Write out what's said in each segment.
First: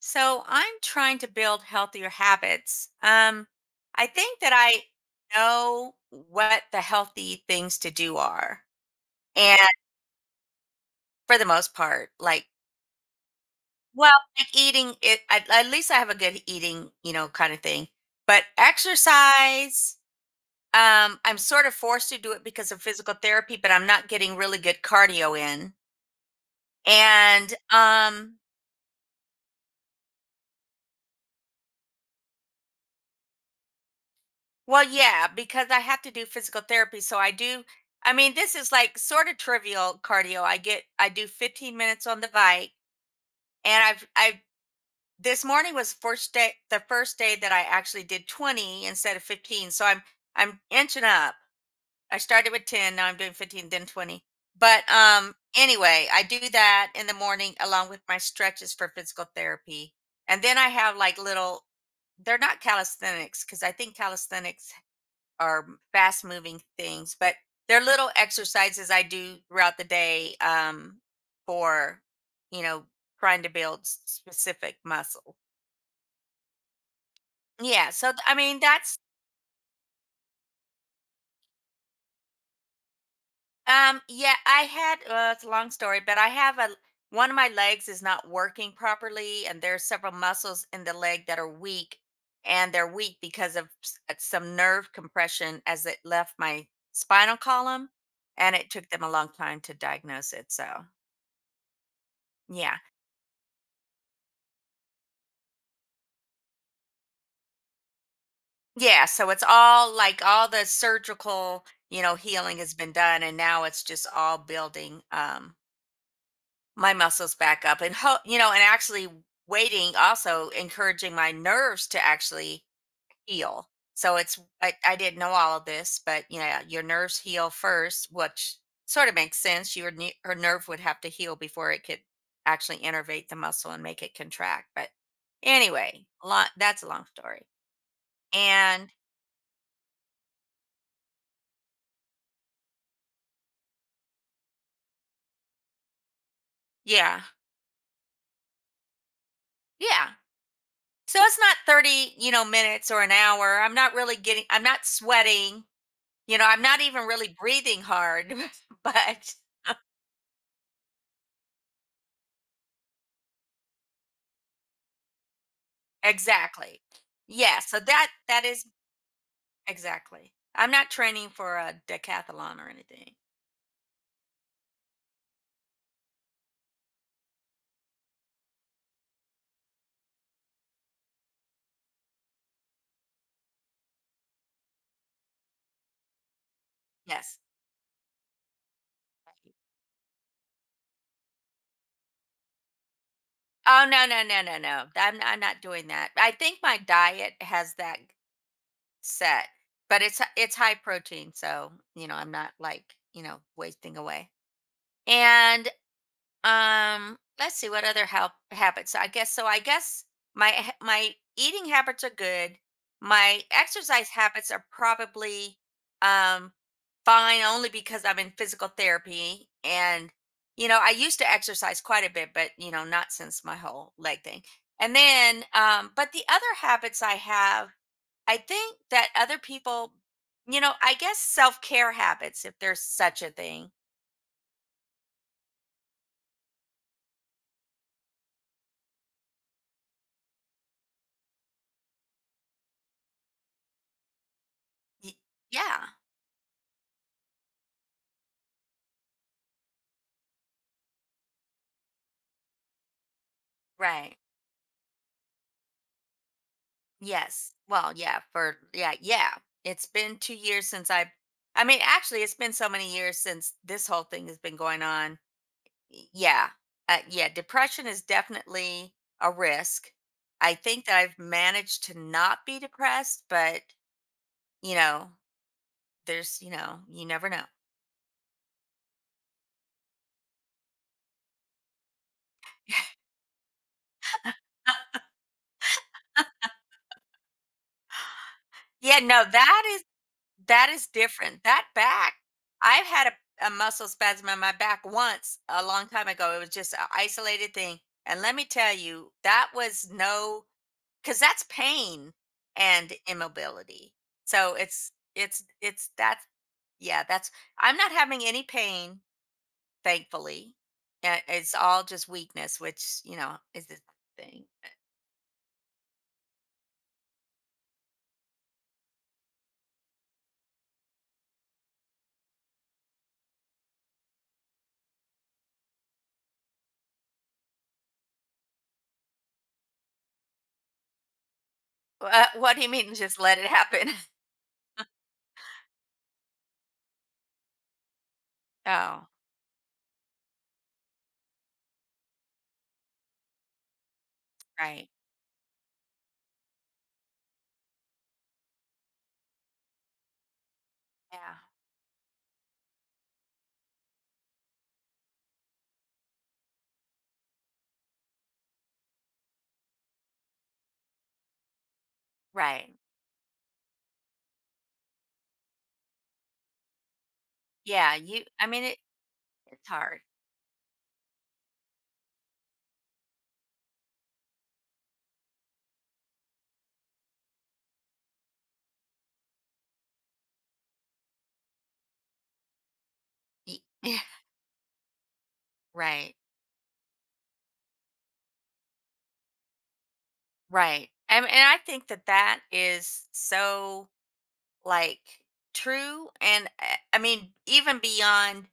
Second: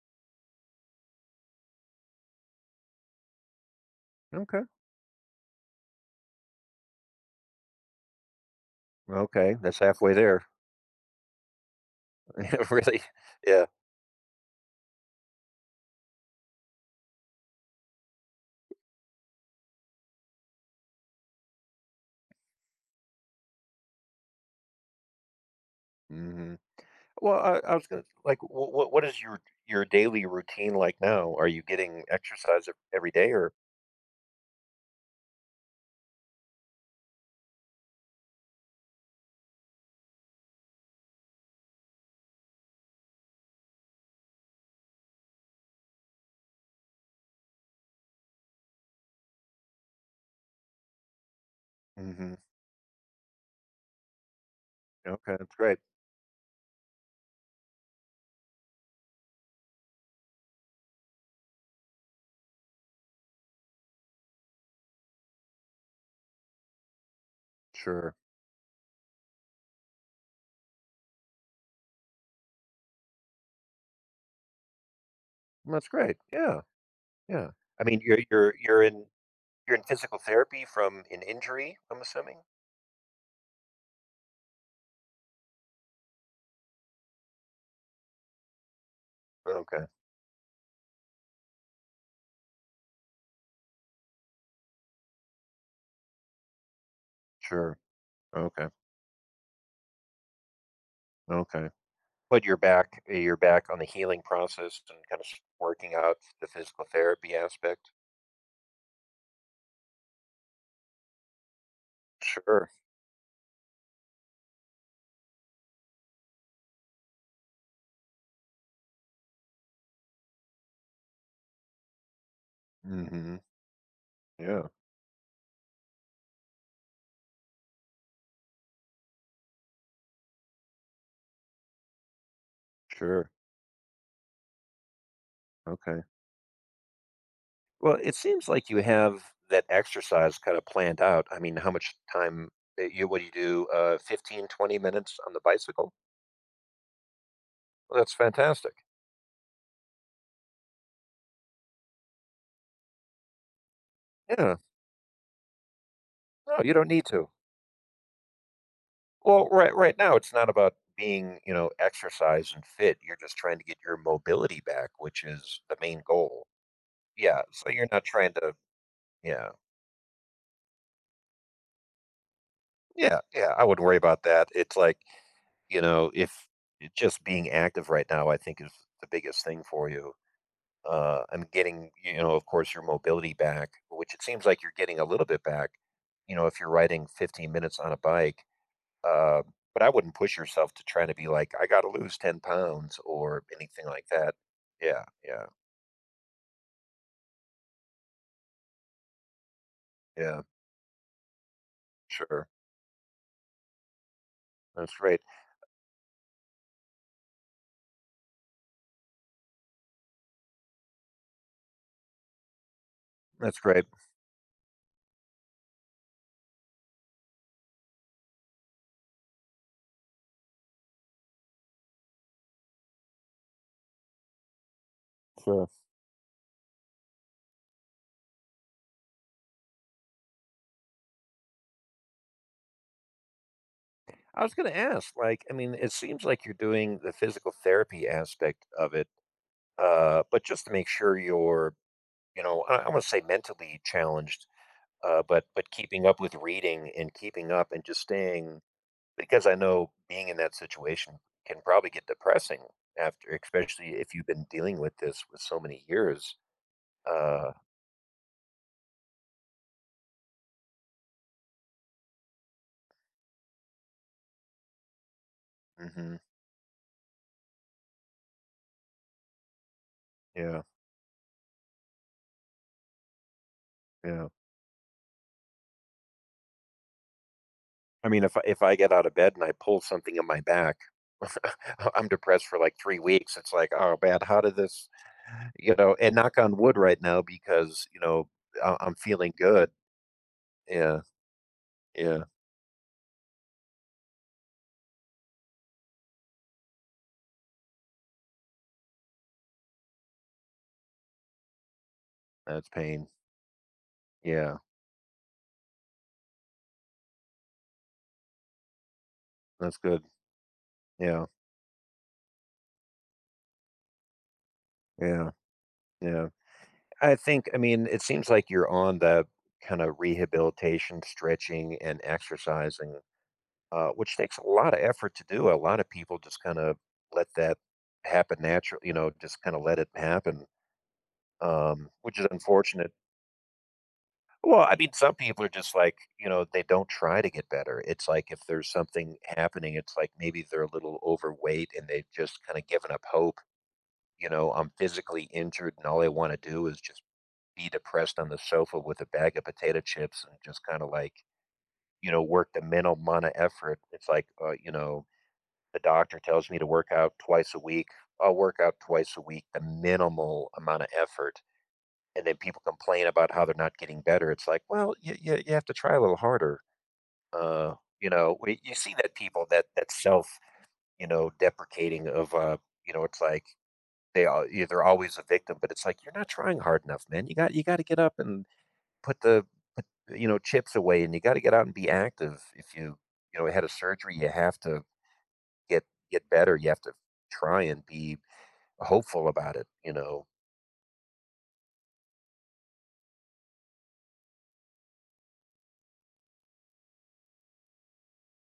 So I'm trying to build healthier habits. I think that Okay. I know what the healthy things to do are, Okay. and That's halfway there. for the most part, Really? Yeah. well, like eating it. At least I have a good eating, kind of thing. But exercise, I'm sort of forced to do it because of physical therapy, but I'm not getting really good cardio in, Hmm. Well, and I was gonna like, what is your daily routine like now? Are you getting exercise every day or? well, yeah, because I have to do physical therapy. So I mean, this is like sort of trivial cardio. I do 15 minutes on the bike. And I've, I, this morning was the first day that I actually did 20 instead of 15. I'm inching up. I Hmm. started with 10, now I'm doing 15, then 20. But Okay, that's great. anyway, I do that in the morning along with my stretches for physical therapy. And then I have like little, they're not calisthenics because I think calisthenics are fast moving things, but they're little Sure, exercises I do throughout the day, for, you know, trying to build specific muscle. that's great. Yeah, yeah. I Yeah. mean, So, you're I you're mean, you're in you're in physical therapy from an injury. I'm assuming. I had, it's a long story, but one of my legs is not working properly, and there's Okay. several muscles in the leg that are weak, and they're weak because of some nerve compression as it left my spinal Sure. column, and Okay. it took them a long time to diagnose it. So, Okay. But you're yeah. back. You're back on the healing process and kind of working out the physical therapy aspect. Yeah, so it's all like all the surgical, healing Sure. has been done and now it's just all building my muscles back up and ho- you know, and actually waiting, also encouraging my nerves to actually Hmm. heal. So Yeah. I didn't know all of this, but yeah, your nerves heal first, which sort of makes sense. Your her nerve would have to heal before it could actually innervate Sure. the muscle and make it contract. But Okay. anyway, lot that's a long story. Well, it seems like you And have that exercise kind of planned out. I mean, how much time you what do you do? 15 20 minutes on the bicycle? yeah, Well, that's fantastic. yeah. So it's not 30, you know, minutes or an hour. Yeah. I'm not sweating. You know, No, I'm you not don't need even to. really breathing hard, but Well, right now it's not about being, you know, exercise and fit. You're just trying to get your mobility back, which is the main goal. exactly. Yeah. Yeah, So so you're not that trying that to. is Yeah. exactly. I'm not training for a decathlon or anything. Yeah. Yeah. I wouldn't worry about that. It's like, you know, if just being active right now, I think is the biggest thing for you. I'm getting, you know, of course, your mobility back, which it seems like you're getting a little bit back, you know, if you're riding Yes. 15 minutes on a bike. Uh, but I wouldn't push yourself to try to be like, I got to lose 10 pounds or Oh anything like no, no, that. no, no, no. Yeah, I'm yeah, not doing that. I think my diet has that set, but yeah, it's high protein, so, you know, I'm sure. not like, you know, wasting away. That's great. And let's see what other help habits. I guess so. I guess my eating habits are good. My That's great. exercise habits are probably um fine only because I'm in physical therapy and you know, I used to exercise quite a bit, but you know, not since my whole leg thing. And then Sure. But the other habits I have, I think that other people, you know, I guess self-care habits if there's such a thing. I was going to ask, like, I mean, it seems like you're doing the physical therapy aspect of it, but just to make sure you're, you know, I want to say mentally challenged, Y- but Yeah, keeping up with reading and keeping up and just staying, because I know being in that situation can probably get depressing after, especially if right. you've been dealing with this with so many years. Yes. Uh, Yeah. It's been 2 years since I mean, actually it's been so many years since this whole thing has been going on. Hmm, Yeah. Yeah, depression is definitely a risk. I yeah, think that I've managed to not be depressed, but yeah. you know, there's, you know, you never know. I mean, if if I get out of bed and I pull something in my back, I'm depressed for like 3 weeks. It's like, oh man, how did this? You know, and knock on wood right now because you know I'm Yeah, no, feeling good. That is Yeah, different. That back, yeah. I've had a muscle spasm in my back once a long time ago. It was just an isolated thing. And let me tell you, that was no, because that's pain That's and pain. immobility. So Yeah, it's that, yeah, I'm not having any pain, that's good. thankfully. Yeah, It's all just weakness, which, you know, is the thing. yeah. Yeah. I think, I mean, it seems like you're on the kind of rehabilitation, stretching, and exercising, which takes a lot of effort to do. A lot of people just kind of let that happen naturally, you know, just kind of let it happen, which is What do you unfortunate. mean? Just let it happen. Well, I mean, some people are just like, you know, they don't try to get better. It's like if there's Oh, something happening, it's like maybe they're a little overweight and they've just kind of given up hope. You know, I'm right. physically injured and all I want to do is just be depressed on the sofa with a bag of potato chips and just kinda, like, Yeah. you know, work the minimal amount of effort. It's like, you know, the doctor tells me to work out twice a week. I'll work out twice a week, the minimal amount of effort, and then people Right. complain about how they're not getting better. It's like, well, you have to try a little harder. Uh, you know, I we mean, you it, see that people that it's that hard. self, you know, deprecating of, you know, it's like they are, yeah, they're always a victim, but it's like, "You're not trying hard enough, man. You gotta get up and put the put, you know, chips away, and you gotta get out and be active. If you, you know, Y- had a surgery, you have to get Right. get better. You have to try and be hopeful about it, you know." Right. And I think that that is so like true. And I mean, even beyond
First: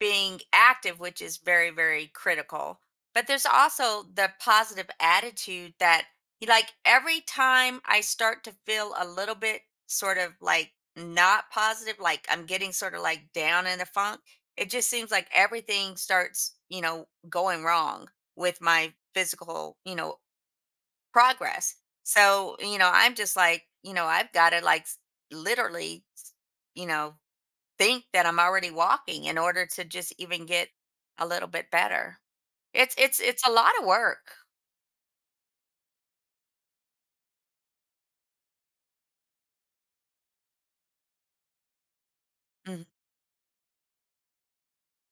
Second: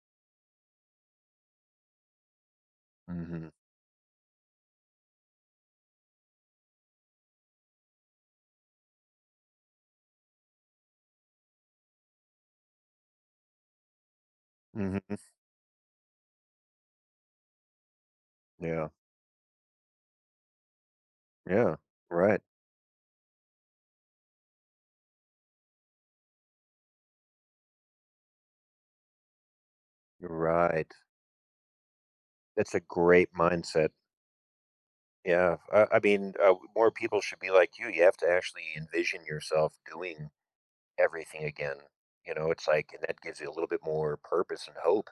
being active, which is very, very critical. But there's Mhm. also the positive attitude that, like, every time I start to feel a little bit sort of like not positive, like I'm getting sort of like down in the funk, it just seems Mhm. like everything starts, you know, going wrong with Yeah. my physical, you know, Yeah. progress. Right. So, you know, I'm just like, you know, I've got to like literally, you know, think that I'm already walking in order to just even get Right. a little bit better. That's a It's great it's a lot of mindset. work. Yeah. I mean, more people should be like you. You have to actually envision yourself doing everything again. You know, it's Mhm. like, and that gives you a little bit more purpose and hope.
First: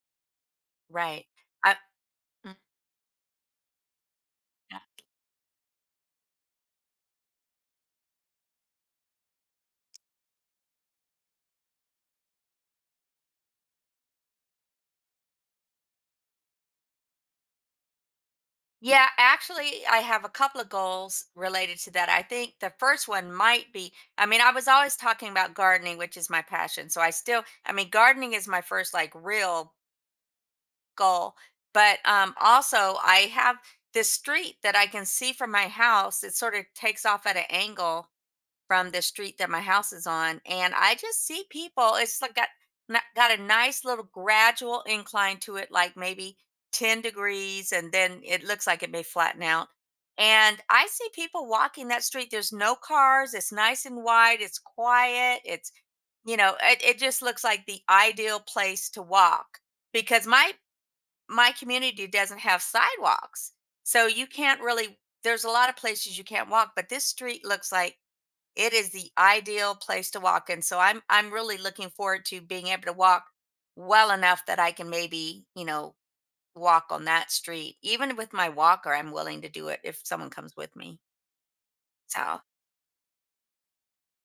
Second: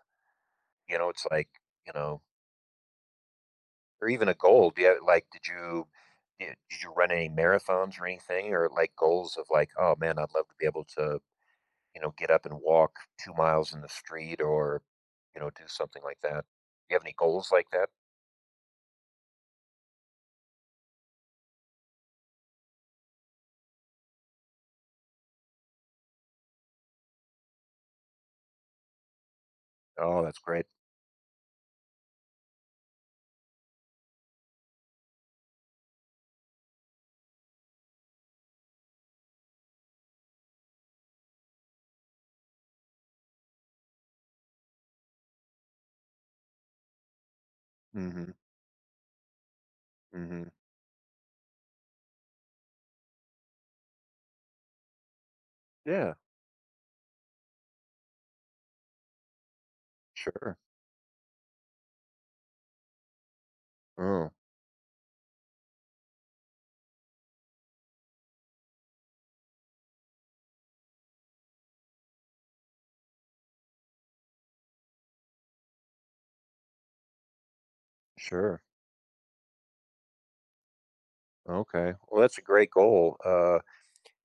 You know, it's Right. like, I, you know, mm, or even a goal, yeah, do you have like, did you run any marathons or anything, or, like, goals of, like, "Oh, man, I'd love to be able to, you know, get up and walk 2 miles in the street," or, you know, do something like that? You have any goals like that? yeah, actually, I have a couple of goals related to that. I think the first one might be I mean, I was always talking about gardening, which is my passion. I mean, gardening is my first like real Oh, that's great. goal. But also, I have this street that I can see from my house. It sort of takes off at an angle from the street that my house is on, and I just see people. It's like got a nice little gradual incline to it, like maybe 10 degrees, and then Mhm, it looks like it may flatten out, mhm. and I see people walking that street. There's no cars, it's nice and wide, it's quiet, it's Yeah, you know it, it just looks like the ideal place to walk because sure. my community doesn't have sidewalks, so you Oh, can't really, there's a lot of places you can't walk, but this street looks like it is the ideal place to walk in, so I'm really looking forward to being able to walk well enough that I can maybe, you know, walk on that street. Even with my sure. walker, I'm willing to do it if someone comes with me. Okay. Well, that's a So, great goal.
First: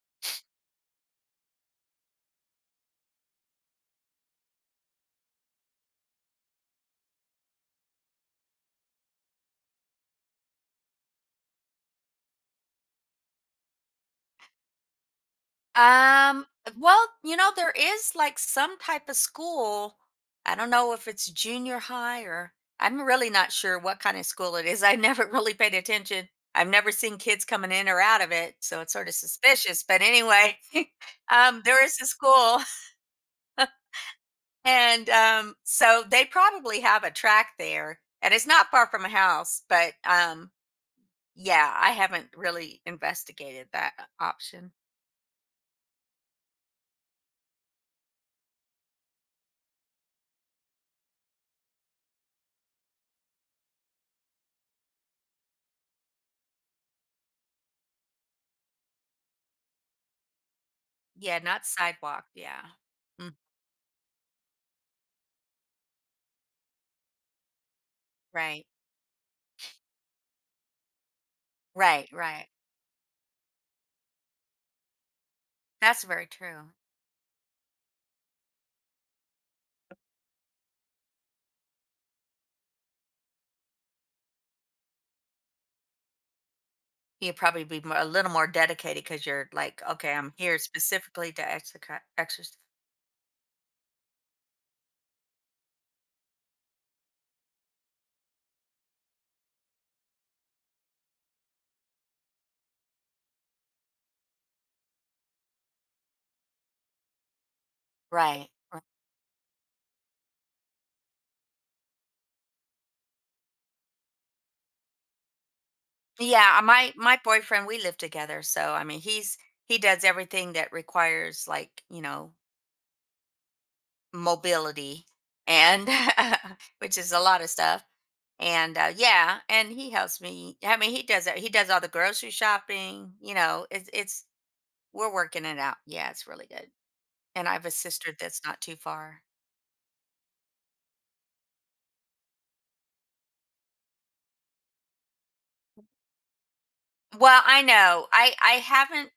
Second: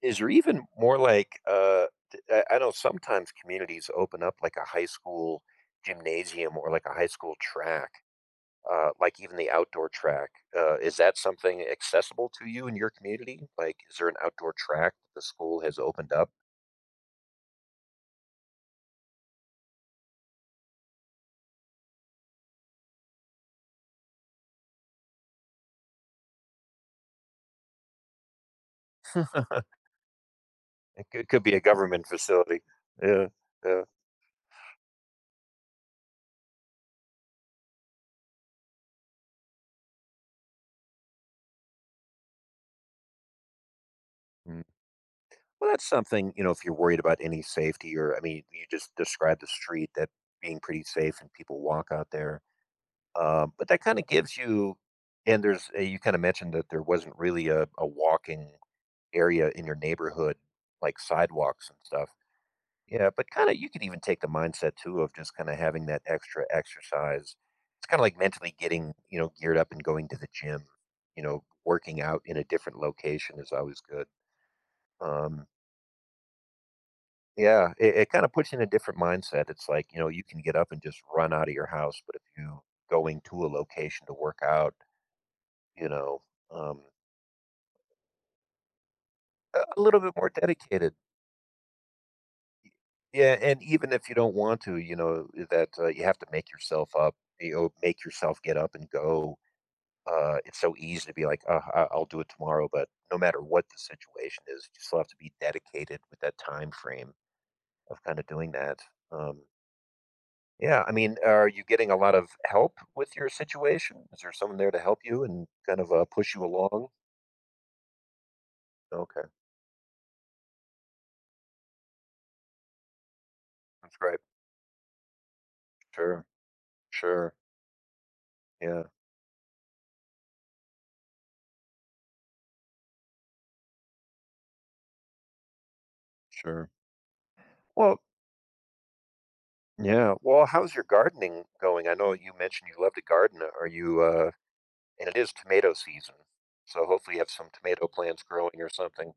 Is there even more like, d I know sometimes communities open up, like, a high school gymnasium or, like, a high school track, like even the outdoor track. Is that something accessible to you in your community? Like, is there an outdoor track the school has opened up? um, well, you know, there is like some type of school. I don't know if it's junior high or I'm really not sure what kind of school it is. I never really paid attention. I've never seen kids coming in or out of it, so it's sort of suspicious. But anyway, It could, could be a there is government a facility. school. Yeah, yeah. And so they probably have a track there, and it's not far from a house, but yeah, I haven't really investigated that Mm. option. Well, that's something, you know. If you're worried about any safety, or I mean, you just described the street that being pretty safe and people walk out there. But that kind of gives you, and there's you kind of mentioned that there wasn't really a walking area in your neighborhood, like Yeah, not sidewalks and stuff. sidewalk. Yeah. Yeah, but Mm, kinda you could even take the mindset too of just kinda having that extra exercise. It's kinda like mentally right. getting, you know, geared up and going to the gym. You know, working Right. out in a Right. different location is always good. Um, That's very true. yeah, it kinda puts you in a different mindset. It's like, you know, you can get up and just run out of your house, but if you going to a location to work out, you know, um, You'd probably be more, a little more dedicated because you're a like, little bit okay, more I'm here dedicated. specifically to exercise. Exercise. Yeah, and even if you don't want to, you know, that, you have to make yourself up, you know, make yourself get up and go. It's so easy to be like, I'll do it tomorrow, but no matter what the situation is, you still have to be dedicated with that time frame of kind of Right. doing that. Um, yeah, I mean, are you getting a lot of help with your situation? Is there someone there to help you and kind of push you Yeah. Along? My boyfriend, we live together, so I mean, Okay, he does everything that requires like you know that's great. mobility and Sure, which is a sure, lot of stuff, and yeah, yeah, and he helps me. I mean, he does all the grocery shopping, you know, it's we're working it out, yeah, it's really good. sure. And I have a Well, sister that's not too far. yeah. Well, how's your gardening going? I know you mentioned you love to garden. Are you? And it is tomato season, so hopefully you have well some i tomato know plants i i growing or haven't, something.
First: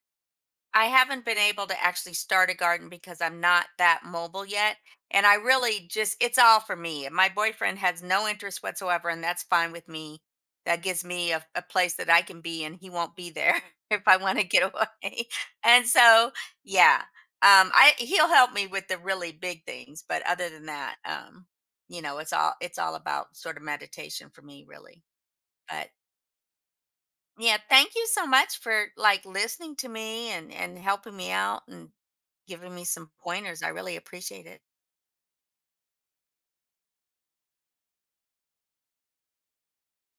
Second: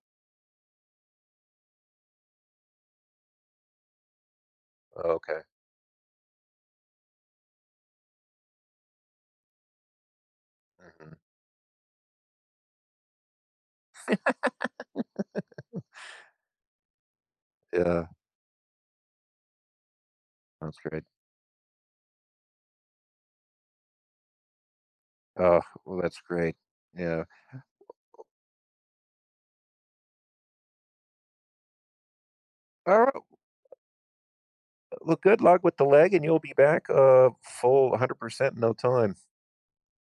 I haven't been able to actually start a garden because I'm not that mobile yet. And I Okay. really just, it's all for me. And my boyfriend has no interest whatsoever, and that's fine with me. That gives Mhm. me a place that I can be, and he won't be there if I want to get away. And so, yeah, I Yeah, he'll help me with the really big things, but other than that's that, great. You know, it's all about sort of meditation for me, really. Oh, But well, that's great. Yeah. yeah, thank you so much for like listening to me and helping me out and giving me All some right. pointers. I really appreciate it. Well, good luck with the leg, and you'll be back full 100% in no time.